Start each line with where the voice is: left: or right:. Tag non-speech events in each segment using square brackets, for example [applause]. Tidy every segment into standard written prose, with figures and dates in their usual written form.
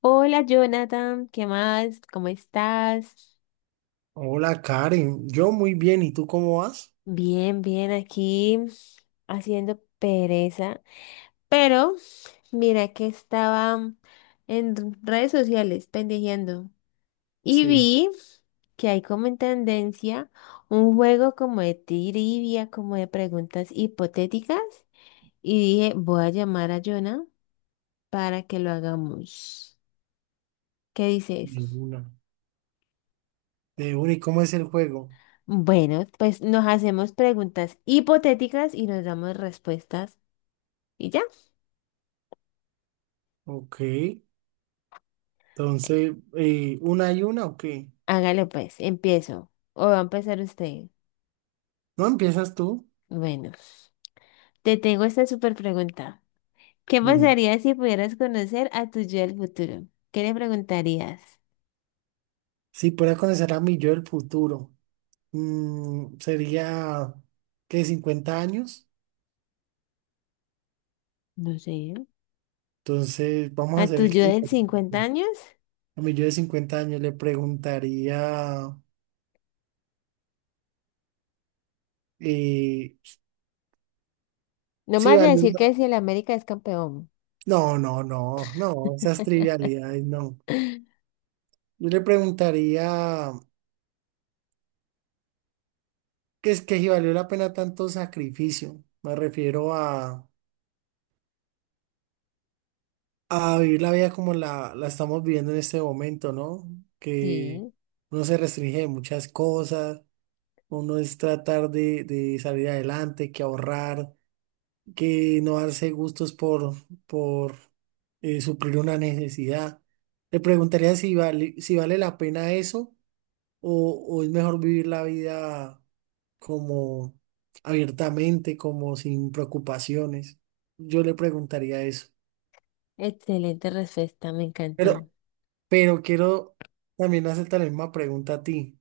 left: Hola Jonathan, ¿qué más? ¿Cómo estás?
right: Hola Karen, yo muy bien, ¿y tú cómo vas?
left: Bien, bien, aquí haciendo pereza. Pero mira que estaba en redes sociales pendejeando y
right: Sí,
left: vi que hay como en tendencia un juego como de trivia, como de preguntas hipotéticas y dije, voy a llamar a Jonah para que lo hagamos. ¿Qué
right: de
left: dices?
right: una. De una, ¿y cómo es el juego?
left: Bueno, pues nos hacemos preguntas hipotéticas y nos damos respuestas. ¿Y ya?
right: Ok, entonces, ¿una y una o qué?
left: Hágale pues, empiezo. O va a empezar usted.
right: ¿No empiezas tú?
left: Bueno, te tengo esta super pregunta. ¿Qué
right: Dime.
left: pasaría si pudieras conocer a tu yo del futuro? ¿Qué le preguntarías?
right: Si pudiera conocer a mi yo del futuro, sería, ¿qué? ¿50 años?
left: No sé.
right: Entonces, vamos
left: ¿A
right: a hacer
left: tu
right: el
left: yo
right: caso
left: del 50
right: hipotético.
left: años?
right: A mi yo de 50 años le preguntaría eh,
left: No
right: si
left: más de
right: vale.
left: decir que si el América es campeón.
right: No, no, no, no, esas
left: [laughs]
right: trivialidades, no. Yo le preguntaría, ¿qué es que si valió la pena tanto sacrificio? Me refiero a vivir la vida como la estamos viviendo en este momento, ¿no? Que
left: Sí,
right: uno se restringe de muchas cosas, uno es tratar de salir adelante, que ahorrar, que no darse gustos por, por suplir una necesidad. Le preguntaría si vale, si vale la pena eso o es mejor vivir la vida, como abiertamente, como sin preocupaciones. Yo le preguntaría eso.
left: excelente respuesta, me encantó.
right: Pero, pero quiero también hacerte la misma pregunta a ti.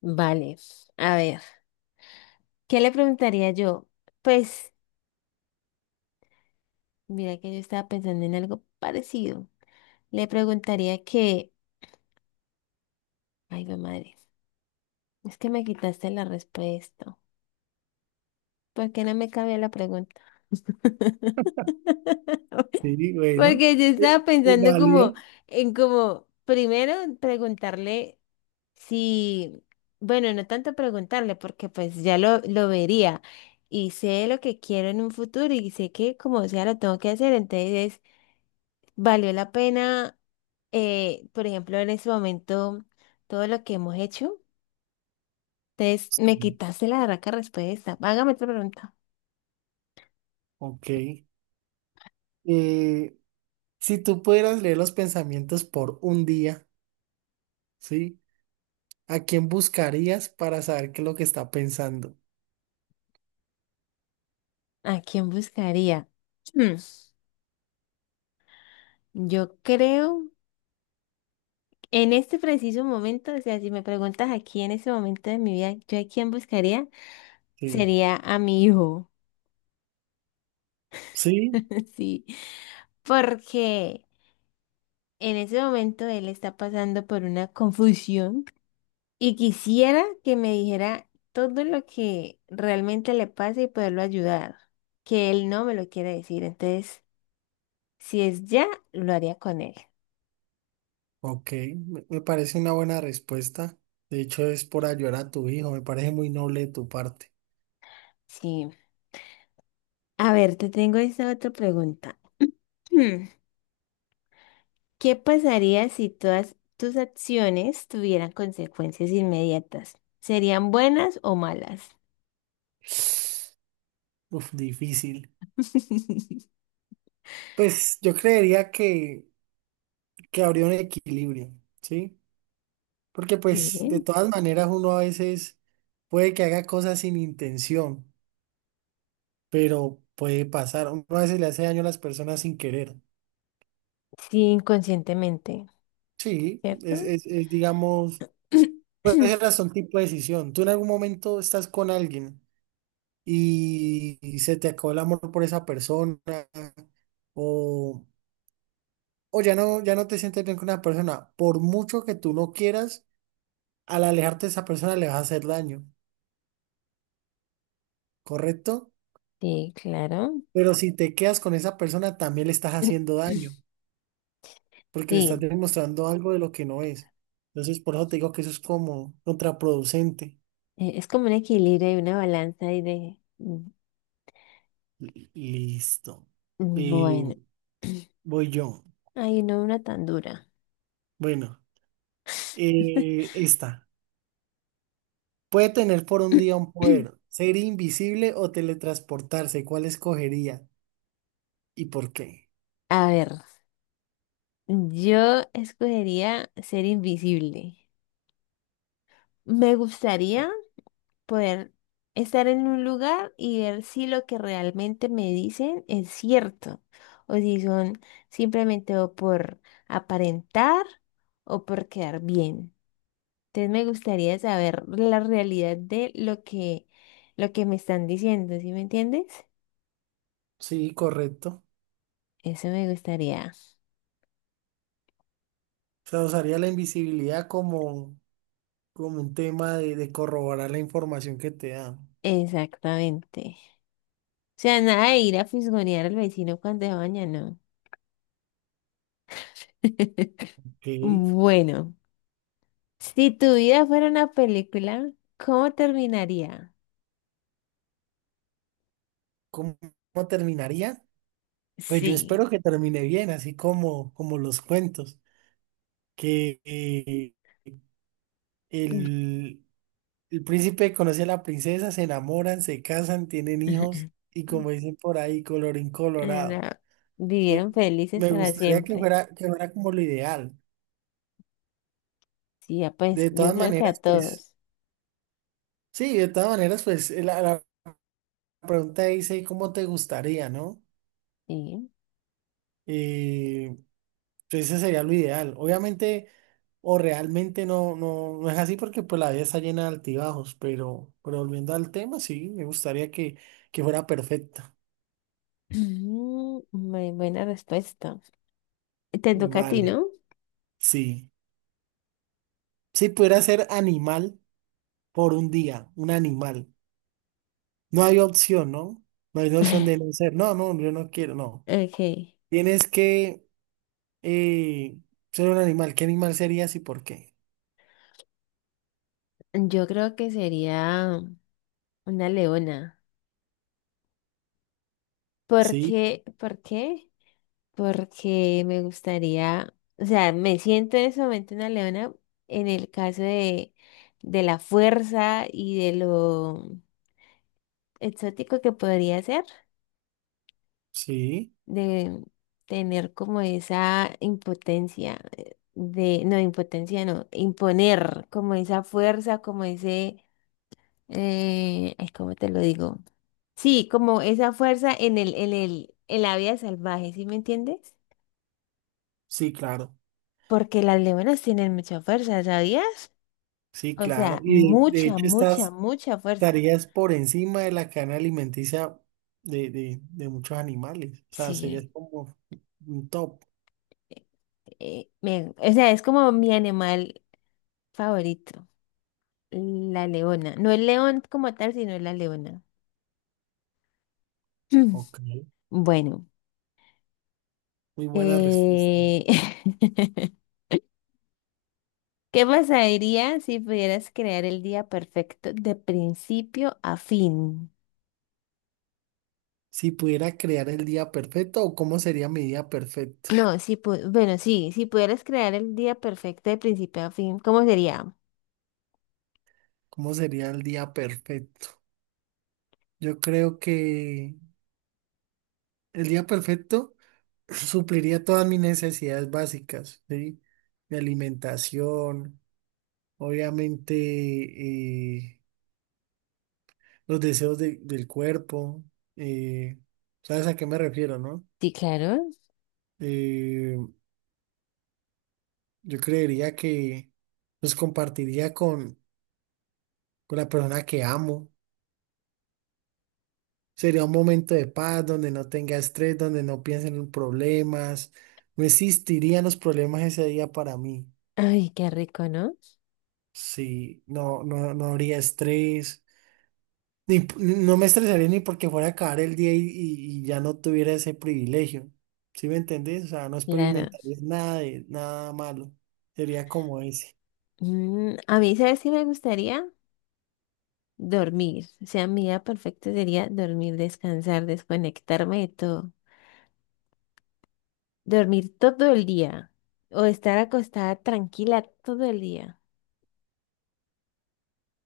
left: Vale, a ver. ¿Qué le preguntaría yo? Pues, mira que yo estaba pensando en algo parecido. Le preguntaría que, ay, mi madre, es que me quitaste la respuesta. ¿Por qué no me cabía la pregunta?
right: Sí, bueno,
left: Porque yo estaba
right: es
left: pensando como
right: válido.
left: en como, primero preguntarle si, bueno, no tanto preguntarle, porque pues ya lo vería y sé lo que quiero en un futuro y sé que como sea lo tengo que hacer, entonces valió la pena, por ejemplo, en ese momento, todo lo que hemos hecho. Entonces, me
right: Sí.
left: quitaste la raca respuesta. Hágame otra pregunta.
right: Ok. Eh, si tú pudieras leer los pensamientos por un día, ¿sí? ¿A quién buscarías para saber qué es lo que está pensando?
left: ¿A quién buscaría? Hmm, Yo creo, en este preciso momento, o sea, si me preguntas aquí en ese momento de mi vida, ¿yo a quién buscaría?
right: Sí.
left: Sería a mi hijo.
right: Sí,
left: [laughs] Sí, porque en ese momento él está pasando por una confusión. Y quisiera que me dijera todo lo que realmente le pasa y poderlo ayudar, que él no me lo quiere decir. Entonces, si es ya, lo haría con él.
right: ok. Me parece una buena respuesta. De hecho, es por ayudar a tu hijo. Me parece muy noble de tu parte.
left: Sí. A ver, te tengo esta otra pregunta. Hmm, ¿Qué pasaría si todas tus acciones tuvieran consecuencias inmediatas? ¿Serían buenas o malas?
right: Uf, difícil.
left: [laughs]
right: Pues yo creería que habría un equilibrio, ¿sí? Porque
left: Sí,
right: pues de todas maneras uno a veces puede que haga cosas sin intención, pero puede pasar. Uno a veces le hace daño a las personas sin querer.
left: sí, inconscientemente,
right: Sí,
left: ¿cierto?
right: digamos, puede ser hasta un tipo de decisión. Tú en algún momento estás con alguien y se te acabó el amor por esa persona o, o ya no, ya no te sientes bien con una persona. Por mucho que tú no quieras, al alejarte de esa persona le vas a hacer daño, ¿correcto?
left: Sí, claro.
right: Pero si te quedas con esa persona, también le estás haciendo
left: [laughs]
right: daño, porque le estás
left: Sí.
right: demostrando algo de lo que no es. Entonces, por eso te digo que eso es como contraproducente.
left: Es como un equilibrio y una balanza
right: Listo. Eh,
left: bueno,
right: voy yo.
left: ay, no una tan dura.
right: Bueno, esta. Puede tener por un día un
left: [clears throat]
right: poder, ser invisible o teletransportarse. ¿Cuál escogería y por qué?
left: A ver, yo escogería ser invisible. Me gustaría poder estar en un lugar y ver si lo que realmente me dicen es cierto o si son simplemente o por aparentar o por quedar bien. Entonces me gustaría saber la realidad de lo que me están diciendo, ¿sí me entiendes?
right: Sí, correcto.
left: Eso me gustaría.
right: O sea, usaría la invisibilidad como, como un tema de corroborar la información que te da.
left: Exactamente. O sea, nada de ir a fisgonear al vecino cuando se baña, no. [laughs]
right: Ok.
left: Bueno, si tu vida fuera una película, ¿cómo terminaría?
right: ¿Cómo, cómo terminaría? Pues yo
left: Sí.
right: espero que termine bien, así como, como los cuentos, que el, el príncipe conoce a la princesa, se enamoran, se casan, tienen hijos
left: [laughs]
right: y, como dicen por ahí, colorín
left: No,
right: colorado. Sí,
left: vivieron felices
right: me
left: para
right: gustaría
left: siempre.
right: que fuera como lo ideal.
left: Sí, ya pues
right: De
left: yo
right: todas
left: creo que a
right: maneras, pues,
left: todos.
right: sí, de todas maneras, pues la pregunta dice, ¿cómo te gustaría, no?
left: Sí.
right: Eh, entonces ese sería lo ideal. Obviamente, o realmente no, no, no es así porque pues la vida está llena de altibajos, pero volviendo al tema, sí, me gustaría que fuera perfecta.
left: [clears throat] Muy buena respuesta. Te toca a ti,
right: Vale,
left: ¿no?
right: sí. Si pudiera ser animal por un día, un animal. No hay opción, ¿no? No hay opción de no
left: [laughs]
right: ser. No, no, yo no quiero, no.
left: Ok.
right: Tienes que eh, ser un animal. ¿Qué animal serías y por qué?
left: Yo creo que sería una leona. ¿Por
right: Sí,
left: qué? ¿Por qué? Porque me gustaría, o sea, me siento en ese momento una leona en el caso de la fuerza y de lo exótico que podría ser,
right: sí,
left: de tener como esa impotencia, de, no, impotencia no, imponer como esa fuerza, como ese ay, ¿cómo te lo digo? Sí, como esa fuerza en en la vida salvaje, ¿sí me entiendes?
right: sí, claro.
left: Porque las leonas tienen mucha fuerza, ¿sabías?
right: Sí,
left: O
right: claro.
left: sea,
right: Y de
left: mucha,
right: hecho
left: mucha,
right: estás...
left: mucha fuerza.
right: Estarías por encima de la cadena alimenticia de muchos animales. O sea, serías
left: Sí.
right: como un top.
left: eh, o sea, es como mi animal favorito, la leona. No el león como tal, sino la leona.
right: Ok,
left: [clears throat] Bueno,
right: muy buena respuesta.
left: eh, [laughs] ¿qué pasaría si pudieras crear el día perfecto de principio a fin?
right: Si pudiera crear el día perfecto, ¿o cómo sería mi día perfecto?
left: Bueno, sí, si pudieras crear el día perfecto de principio a fin, ¿cómo sería?
right: ¿Cómo sería el día perfecto? Yo creo que el día perfecto [clears throat] supliría todas mis necesidades básicas, ¿sí? De alimentación, obviamente, los deseos del cuerpo. eh, ¿Sabes a qué me refiero, no?
left: Sí, claro.
right: Eh, yo creería que los compartiría con la persona que amo. Sería un momento de paz donde no tenga estrés, donde no piensen en problemas. No existirían los problemas ese día para mí.
left: Ay, qué rico, ¿no?
right: Sí, no, no, no habría estrés. Ni p- No me estresaría ni porque fuera a acabar el día y ya no tuviera ese privilegio. ¿Sí me entendés? O sea, no
left: Claro.
right: experimentaría nada de nada malo. Sería como ese.
left: Mm, a mí, ¿sabes si me gustaría? Dormir. O sea, mi día perfecto sería dormir, descansar, desconectarme de todo. Dormir todo el día. O estar acostada tranquila todo el día.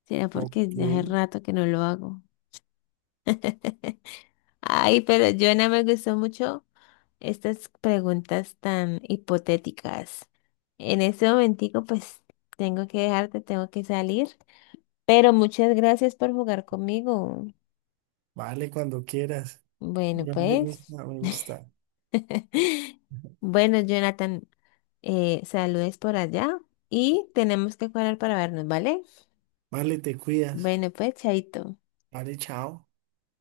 left: Será
right: Ok,
left: porque ya hace rato que no lo hago. Ay, pero Joana, me gustó mucho estas preguntas tan hipotéticas. En este momentico, pues, tengo que dejarte, tengo que salir. Pero muchas gracias por jugar conmigo.
right: vale, cuando quieras.
left: Bueno,
right: Ya me
left: pues.
right: gusta, me gusta.
left: Bueno, Jonathan, saludes por allá y tenemos que cuadrar para vernos, ¿vale?
right: Vale, te cuidas.
left: Bueno, pues, chaito.
right: Vale, chao.